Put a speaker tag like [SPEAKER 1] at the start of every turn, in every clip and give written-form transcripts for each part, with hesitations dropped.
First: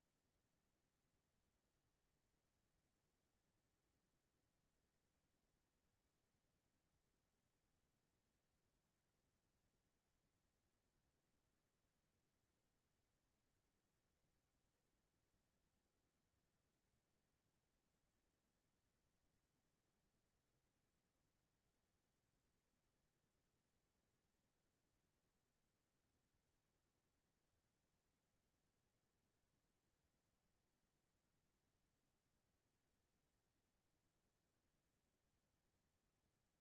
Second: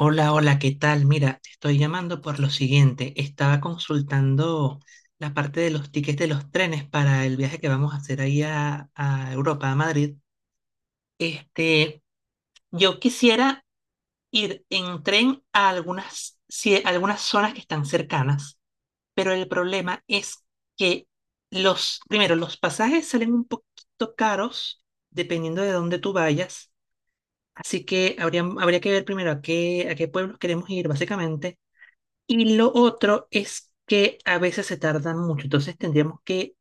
[SPEAKER 1] Hola, hola, ¿qué tal? Mira, te estoy llamando por lo siguiente. Estaba consultando la parte de los tickets de los trenes para el viaje que vamos a hacer ahí a Europa, a Madrid. Este, yo quisiera ir en tren a algunas, sí, a algunas zonas que están cercanas, pero el problema es que los, primero, los pasajes salen un poquito caros dependiendo de dónde tú vayas. Así que habría que ver primero a qué pueblos queremos ir, básicamente. Y lo otro es que a veces se tardan mucho, entonces tendríamos que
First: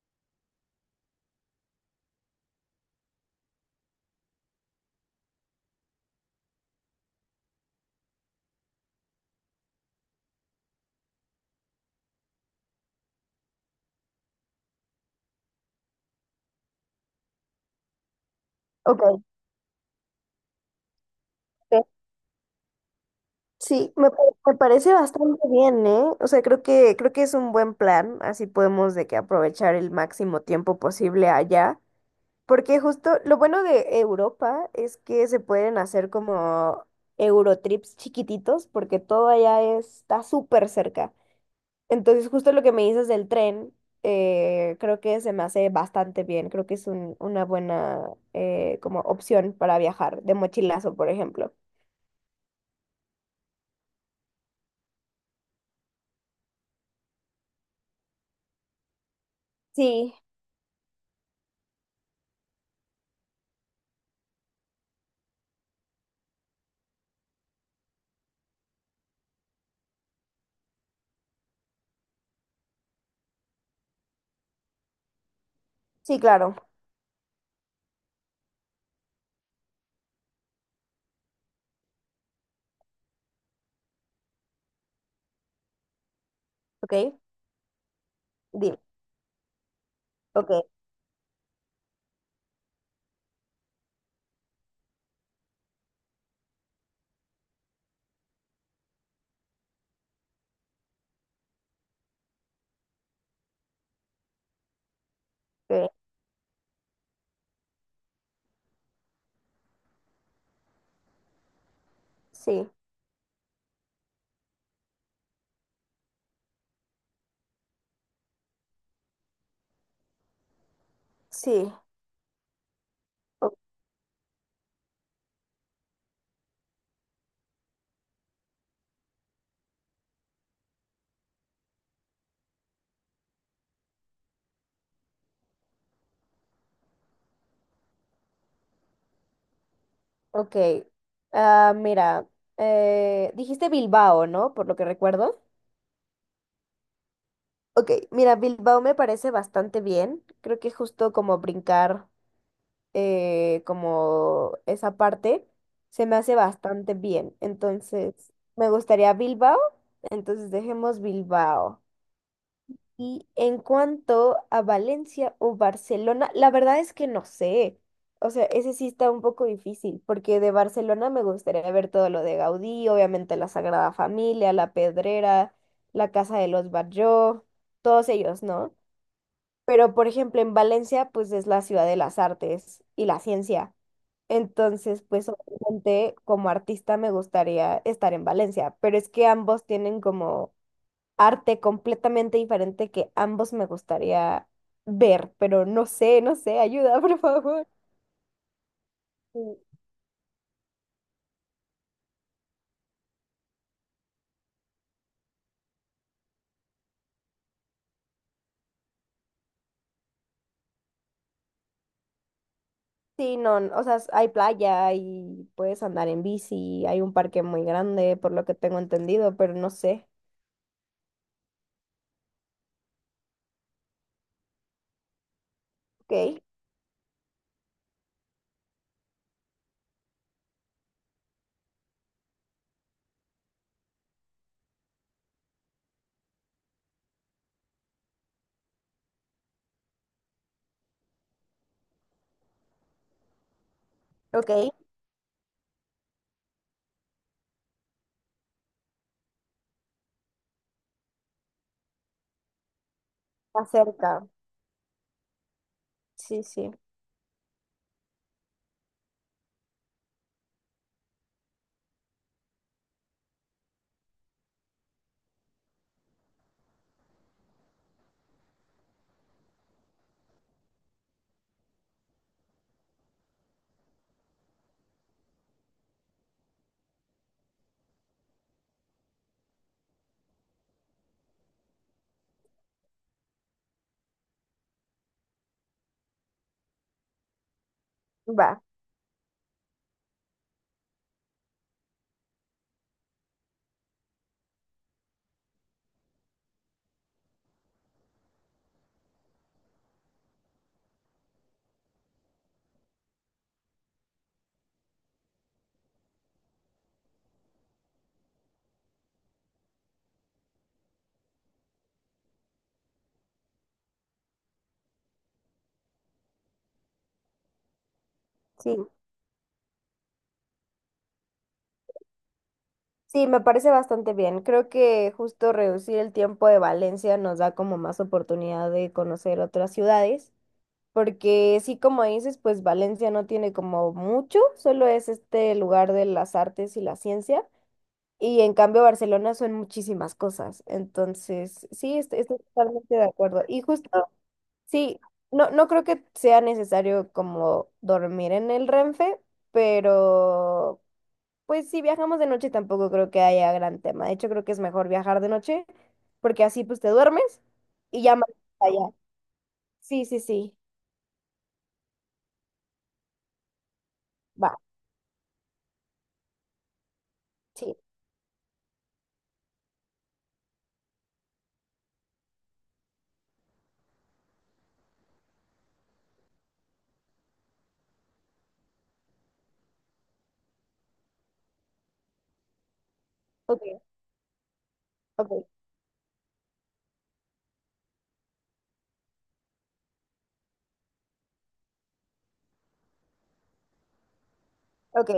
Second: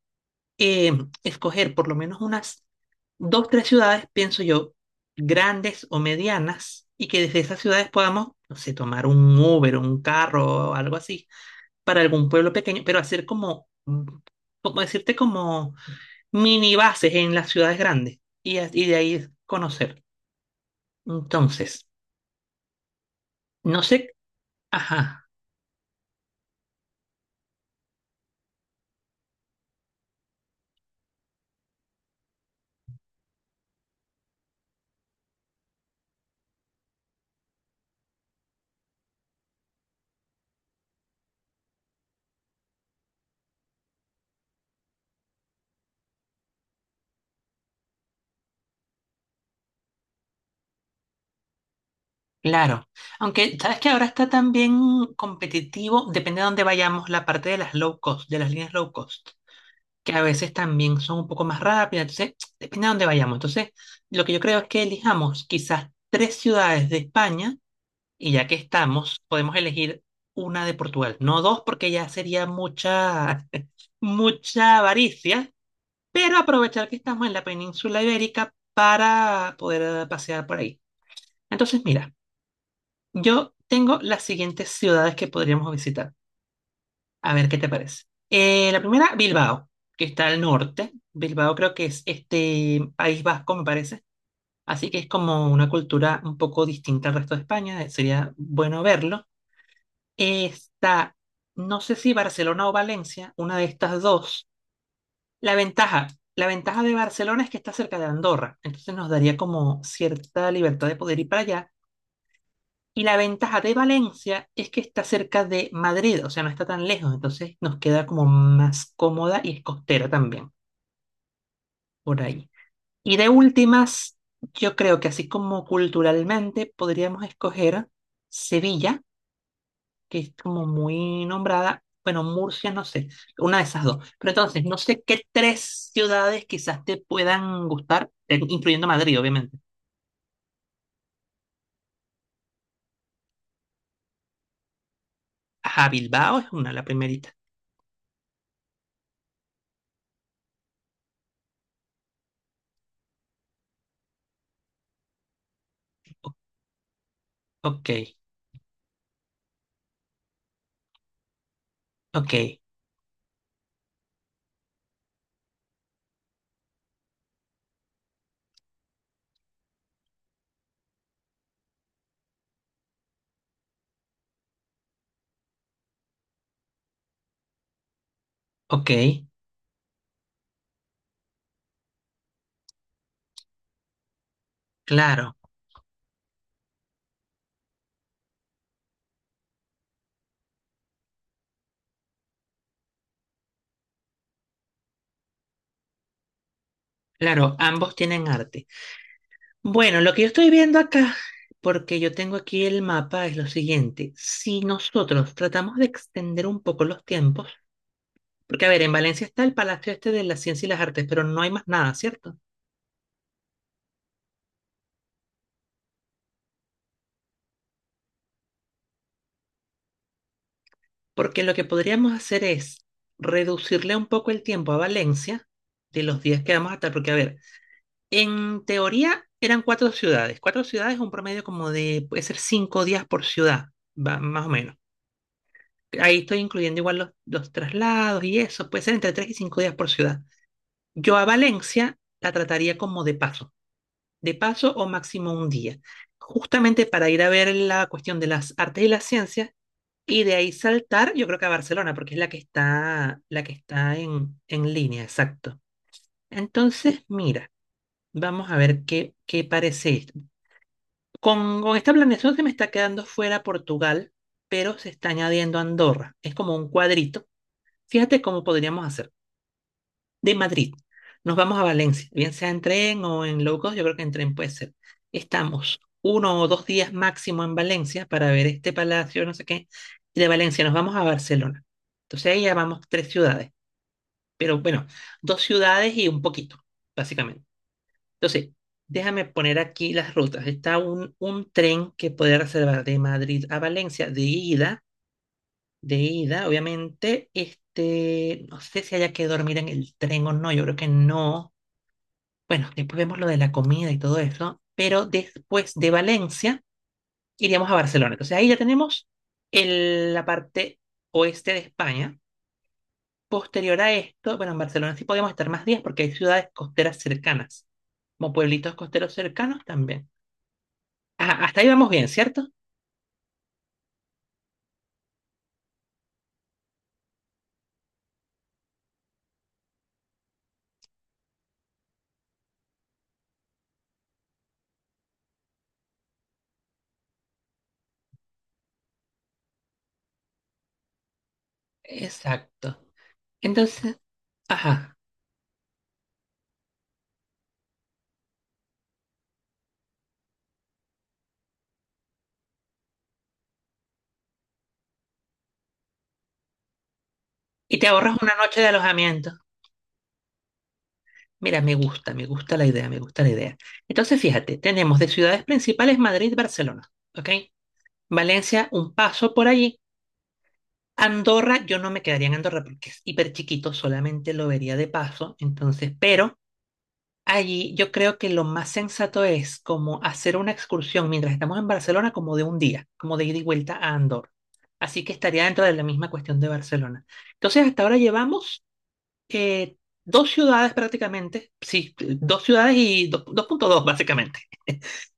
[SPEAKER 1] eh, escoger por lo menos unas dos, tres ciudades, pienso yo, grandes o medianas, y que desde esas ciudades podamos, no sé, tomar un Uber, un carro o algo así, para algún pueblo pequeño, pero hacer como, como decirte, como mini bases en las ciudades grandes, y de
[SPEAKER 2] Ok, ok.
[SPEAKER 1] ahí conocer. Entonces, no
[SPEAKER 2] Sí,
[SPEAKER 1] sé,
[SPEAKER 2] me, me parece
[SPEAKER 1] ajá.
[SPEAKER 2] bastante bien, ¿eh? O sea, creo que es un buen plan, así podemos de que aprovechar el máximo tiempo posible allá, porque justo lo bueno de Europa es que se pueden hacer como Eurotrips chiquititos, porque todo allá está súper cerca. Entonces, justo lo que me dices del tren, creo que se me hace bastante bien, creo que es una buena como opción para viajar de mochilazo, por ejemplo.
[SPEAKER 1] Claro, aunque sabes que ahora está también competitivo, depende de dónde vayamos, la parte de las low cost, de las líneas low cost, que
[SPEAKER 2] Sí,
[SPEAKER 1] a veces también son un poco más rápidas, entonces depende de dónde vayamos. Entonces, lo que yo creo es que elijamos quizás tres ciudades de España y ya que estamos, podemos elegir una de Portugal, no dos porque ya sería mucha, mucha avaricia,
[SPEAKER 2] sí,
[SPEAKER 1] pero
[SPEAKER 2] claro.
[SPEAKER 1] aprovechar que estamos en la península ibérica para poder pasear por ahí. Entonces, mira. Yo tengo las siguientes ciudades que podríamos visitar.
[SPEAKER 2] Ok,
[SPEAKER 1] A ver qué te parece. Eh,
[SPEAKER 2] dime.
[SPEAKER 1] la primera, Bilbao, que está al
[SPEAKER 2] Ok,
[SPEAKER 1] norte. Bilbao creo que es este País Vasco, me parece. Así que es como una cultura un poco distinta al resto de España. Sería bueno verlo. Está, no sé si Barcelona o Valencia, una de estas dos. La
[SPEAKER 2] ok,
[SPEAKER 1] ventaja, la ventaja de Barcelona es que está cerca de Andorra. Entonces nos daría como cierta libertad de poder ir para allá.
[SPEAKER 2] sí,
[SPEAKER 1] Y la ventaja de Valencia es que está cerca de Madrid, o sea, no está tan lejos, entonces nos queda como más cómoda y es costera también,
[SPEAKER 2] sí,
[SPEAKER 1] por ahí. Y de
[SPEAKER 2] o-
[SPEAKER 1] últimas, yo creo que así como culturalmente podríamos escoger Sevilla, que es como muy nombrada, bueno, Murcia, no sé, una de esas dos. Pero entonces, no sé qué tres ciudades quizás te puedan gustar, incluyendo Madrid, obviamente.
[SPEAKER 2] ok. Ah, mira, dijiste Bilbao, ¿no? Por lo que recuerdo.
[SPEAKER 1] Ajá, Bilbao es una, la primerita.
[SPEAKER 2] Ok, mira, Bilbao me parece bastante bien. Creo que justo como brincar como esa parte se me
[SPEAKER 1] O-
[SPEAKER 2] hace bastante bien.
[SPEAKER 1] ok,
[SPEAKER 2] Entonces, me gustaría Bilbao. Entonces, dejemos Bilbao.
[SPEAKER 1] ok,
[SPEAKER 2] Y en cuanto a Valencia o Barcelona, la verdad es que no sé. O sea, ese sí está un poco difícil, porque de Barcelona me gustaría ver todo lo de Gaudí, obviamente la Sagrada Familia, la Pedrera, la Casa de los Batlló, todos ellos, ¿no?
[SPEAKER 1] ok,
[SPEAKER 2] Pero, por ejemplo, en Valencia, pues es la ciudad de las artes y la ciencia. Entonces, pues
[SPEAKER 1] claro.
[SPEAKER 2] obviamente como artista me gustaría estar en Valencia, pero es que ambos tienen como arte completamente diferente que ambos me gustaría ver, pero no sé, no sé, ayuda, por
[SPEAKER 1] Claro,
[SPEAKER 2] favor.
[SPEAKER 1] ambos tienen arte.
[SPEAKER 2] Sí,
[SPEAKER 1] Bueno, lo que yo estoy viendo acá, porque yo tengo aquí el mapa, es lo siguiente. Si nosotros tratamos de extender un poco los tiempos, porque a ver, en Valencia está el Palacio este de la Ciencia y las Artes, pero no hay más nada, ¿cierto?
[SPEAKER 2] sí, no, o sea, hay playa y puedes andar en bici, hay un parque muy grande, por lo que tengo entendido, pero no sé.
[SPEAKER 1] Porque lo que podríamos hacer es reducirle un poco el tiempo a Valencia de los
[SPEAKER 2] Ok,
[SPEAKER 1] días que vamos a estar, porque a ver, en teoría eran cuatro ciudades. Cuatro ciudades, un promedio como de, puede ser 5 días por ciudad, más o menos. Ahí estoy incluyendo igual los traslados y eso. Puede ser entre 3 y 5 días por ciudad. Yo a Valencia la trataría como de paso. De
[SPEAKER 2] ok,
[SPEAKER 1] paso o máximo un día. Justamente para ir a ver la cuestión de las artes y las ciencias. Y de ahí saltar, yo creo que a Barcelona, porque es la que está
[SPEAKER 2] acerca.
[SPEAKER 1] en línea, exacto.
[SPEAKER 2] Sí, sí,
[SPEAKER 1] Entonces, mira, vamos a ver qué parece esto. Con esta planeación se me está quedando fuera Portugal, pero se está añadiendo Andorra. Es como un cuadrito. Fíjate cómo podríamos hacer. De Madrid, nos vamos a Valencia, bien sea en tren o en low cost, yo creo que en tren puede ser. Estamos 1 o 2 días máximo en Valencia para ver este palacio, no sé qué. Y de Valencia nos vamos a Barcelona. Entonces ahí ya vamos tres ciudades, pero bueno, dos ciudades y un poquito, básicamente. Entonces,
[SPEAKER 2] va,
[SPEAKER 1] déjame poner aquí las rutas. Está un tren que puede reservar de Madrid a Valencia de ida, obviamente, no sé si haya que dormir en el tren o no, yo creo que no. Bueno, después vemos lo de la comida y todo eso, pero después de Valencia iríamos a Barcelona. Entonces ahí ya tenemos la parte oeste de España. Posterior a esto, bueno, en Barcelona sí podemos estar más días porque hay ciudades costeras cercanas, como pueblitos
[SPEAKER 2] sí.
[SPEAKER 1] costeros cercanos también. Ajá, hasta ahí vamos bien, ¿cierto?
[SPEAKER 2] Sí, me parece bastante bien. Creo que justo reducir el tiempo de Valencia nos da como más oportunidad de conocer otras ciudades. Porque sí, como dices, pues Valencia no tiene como mucho, solo es este lugar de las artes y la ciencia. Y en cambio Barcelona son muchísimas cosas. Entonces, sí, estoy
[SPEAKER 1] Exacto.
[SPEAKER 2] totalmente de acuerdo. Y justo,
[SPEAKER 1] Entonces, ajá.
[SPEAKER 2] sí, no, no creo que sea necesario como dormir en el Renfe, pero pues si viajamos de noche tampoco creo que haya gran tema. De hecho, creo que es mejor viajar de noche, porque así pues te duermes
[SPEAKER 1] Y te
[SPEAKER 2] y ya
[SPEAKER 1] ahorras
[SPEAKER 2] más
[SPEAKER 1] una noche de
[SPEAKER 2] allá.
[SPEAKER 1] alojamiento.
[SPEAKER 2] Sí, sí, sí.
[SPEAKER 1] Mira, me gusta la idea, me gusta la idea. Entonces,
[SPEAKER 2] Va,
[SPEAKER 1] fíjate, tenemos de ciudades principales Madrid, Barcelona, ¿ok?
[SPEAKER 2] sí.
[SPEAKER 1] Valencia, un paso por allí. Andorra, yo no me quedaría en Andorra porque es hiper chiquito, solamente lo vería de paso. Entonces, pero allí yo creo que lo más sensato es como hacer una excursión mientras estamos en Barcelona, como de un día, como de ida y vuelta
[SPEAKER 2] Ok,
[SPEAKER 1] a Andorra. Así que estaría
[SPEAKER 2] ok.
[SPEAKER 1] dentro de la misma cuestión de Barcelona. Entonces, hasta ahora llevamos eh, dos ciudades prácticamente, sí, dos ciudades y 2.2 básicamente.
[SPEAKER 2] Ok,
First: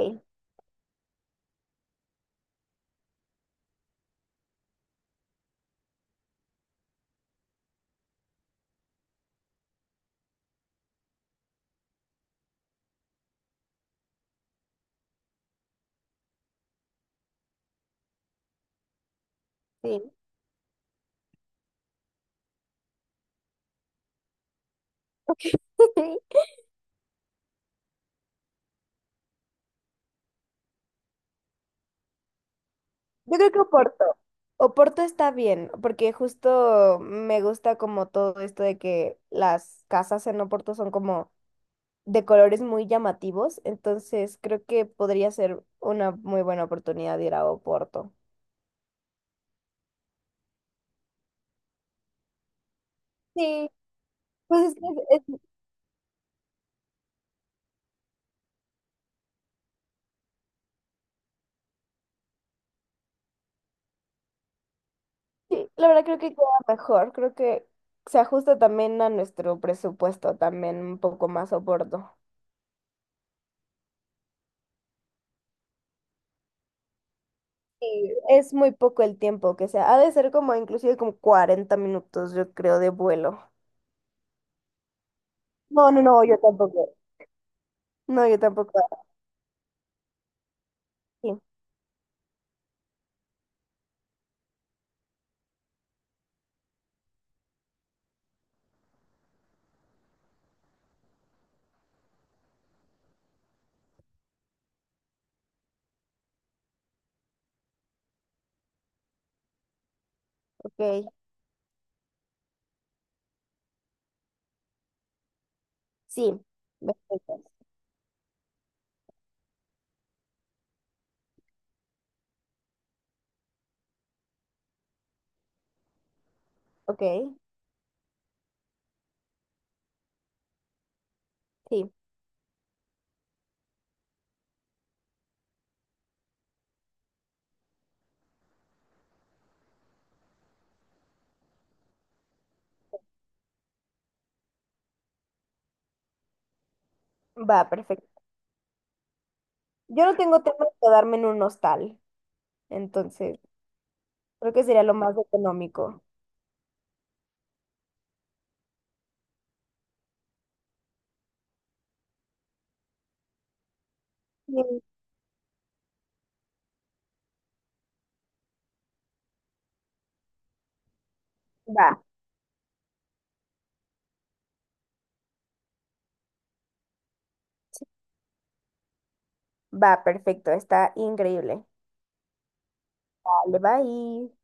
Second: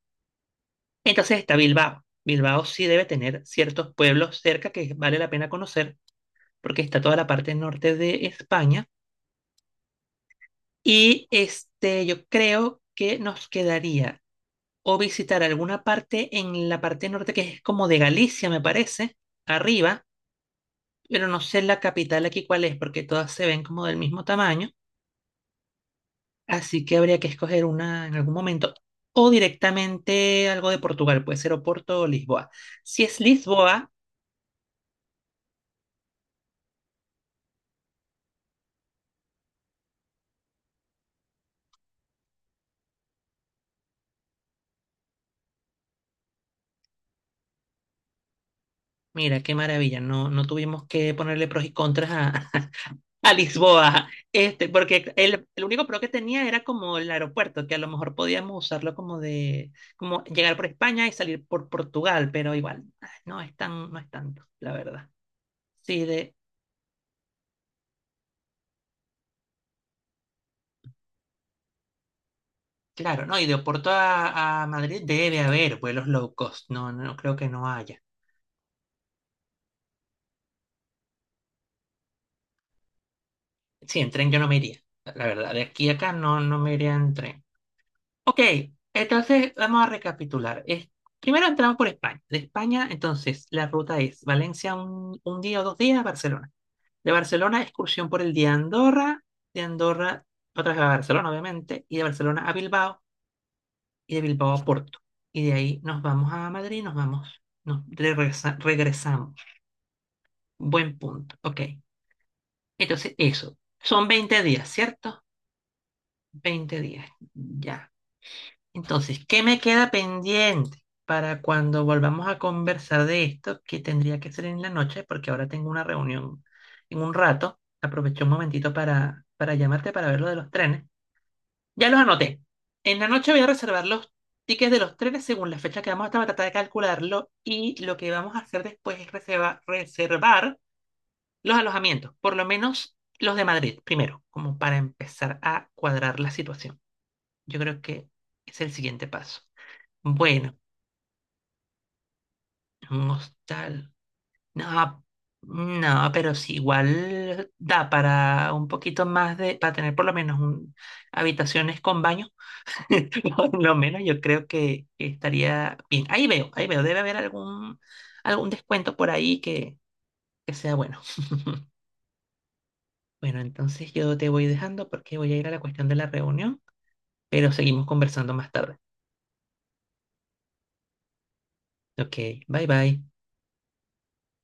[SPEAKER 1] Entonces está Bilbao. Bilbao sí debe tener ciertos pueblos cerca que vale la pena conocer porque está toda la parte norte de España. Y este, yo creo que nos quedaría o visitar alguna parte en la parte norte que es como de Galicia, me parece, arriba,
[SPEAKER 2] sí.
[SPEAKER 1] pero no sé la capital aquí cuál es porque todas se ven como del mismo tamaño. Así que habría que escoger una en algún momento. O directamente algo de Portugal, puede ser Oporto o Lisboa. Si es
[SPEAKER 2] Yo creo que
[SPEAKER 1] Lisboa,
[SPEAKER 2] Oporto. Oporto está bien, porque justo me gusta como todo esto de que las casas en Oporto son como de colores muy llamativos, entonces creo que podría ser una muy buena oportunidad de ir a Oporto.
[SPEAKER 1] mira qué maravilla, no, no tuvimos que ponerle pros y contras a, a
[SPEAKER 2] Sí,
[SPEAKER 1] Lisboa, este,
[SPEAKER 2] pues es
[SPEAKER 1] porque
[SPEAKER 2] que- es-
[SPEAKER 1] el único pro que tenía era como el aeropuerto, que a lo mejor podíamos usarlo como de, como llegar por España y salir por Portugal, pero igual, ah, no es tan, no es tanto, la verdad.
[SPEAKER 2] sí, la
[SPEAKER 1] Sí,
[SPEAKER 2] verdad creo que
[SPEAKER 1] de,
[SPEAKER 2] queda mejor, creo que se ajusta también a nuestro presupuesto, también un poco más Oporto.
[SPEAKER 1] claro, no, y de Oporto a Madrid debe haber vuelos low cost, no, no no creo que no haya.
[SPEAKER 2] Sí, es muy poco el tiempo que sea. Ha de ser como inclusive como 40 minutos, yo creo, de vuelo.
[SPEAKER 1] Sí, en tren yo no me iría. La verdad, de aquí
[SPEAKER 2] No,
[SPEAKER 1] a
[SPEAKER 2] no,
[SPEAKER 1] acá
[SPEAKER 2] no, yo
[SPEAKER 1] no, no me iría
[SPEAKER 2] tampoco.
[SPEAKER 1] en tren.
[SPEAKER 2] No, yo
[SPEAKER 1] Ok,
[SPEAKER 2] tampoco.
[SPEAKER 1] entonces vamos a recapitular. Es-
[SPEAKER 2] Sí,
[SPEAKER 1] primero entramos por España. De España, entonces, la ruta es Valencia un día o dos días a Barcelona. De Barcelona, excursión por el día a Andorra. De Andorra, otra vez a Barcelona, obviamente. Y de Barcelona a Bilbao. Y de Bilbao a Porto. Y de ahí nos vamos a Madrid, nos vamos, nos regresamos. Buen
[SPEAKER 2] ok.
[SPEAKER 1] punto. Ok, entonces eso. Son 20 días, ¿cierto?
[SPEAKER 2] Sí,
[SPEAKER 1] 20 días.
[SPEAKER 2] perfecto.
[SPEAKER 1] Ya. Entonces, ¿qué me queda pendiente para cuando volvamos a conversar de esto, que tendría que ser en la noche, porque ahora tengo una reunión en
[SPEAKER 2] Ok,
[SPEAKER 1] un rato. Aproveché un momentito para llamarte para ver lo de los trenes. Ya
[SPEAKER 2] sí.
[SPEAKER 1] los anoté. En la noche voy a reservar los tickets de los trenes según la fecha que vamos a estar, voy a tratar de calcularlo y lo que vamos a hacer después es reservar los alojamientos, por lo menos los de Madrid primero, como para empezar a cuadrar la situación. Yo
[SPEAKER 2] Va,
[SPEAKER 1] creo que
[SPEAKER 2] perfecto.
[SPEAKER 1] es el siguiente paso.
[SPEAKER 2] Yo no tengo
[SPEAKER 1] Bueno.
[SPEAKER 2] tema de quedarme en un hostal,
[SPEAKER 1] Un
[SPEAKER 2] entonces
[SPEAKER 1] hostal.
[SPEAKER 2] creo que sería lo
[SPEAKER 1] No,
[SPEAKER 2] más económico.
[SPEAKER 1] no, pero sí, igual da para un poquito más de, para tener por lo menos un- habitaciones con baño. Por lo menos yo creo
[SPEAKER 2] Sí,
[SPEAKER 1] que estaría bien. Ahí veo, debe haber algún descuento por ahí que sea bueno.
[SPEAKER 2] va,
[SPEAKER 1] Bueno, entonces yo te voy dejando porque voy a ir a la cuestión de la reunión, pero seguimos conversando más tarde.
[SPEAKER 2] va, perfecto. Está increíble.
[SPEAKER 1] Ok, bye bye.
[SPEAKER 2] Vale, bye.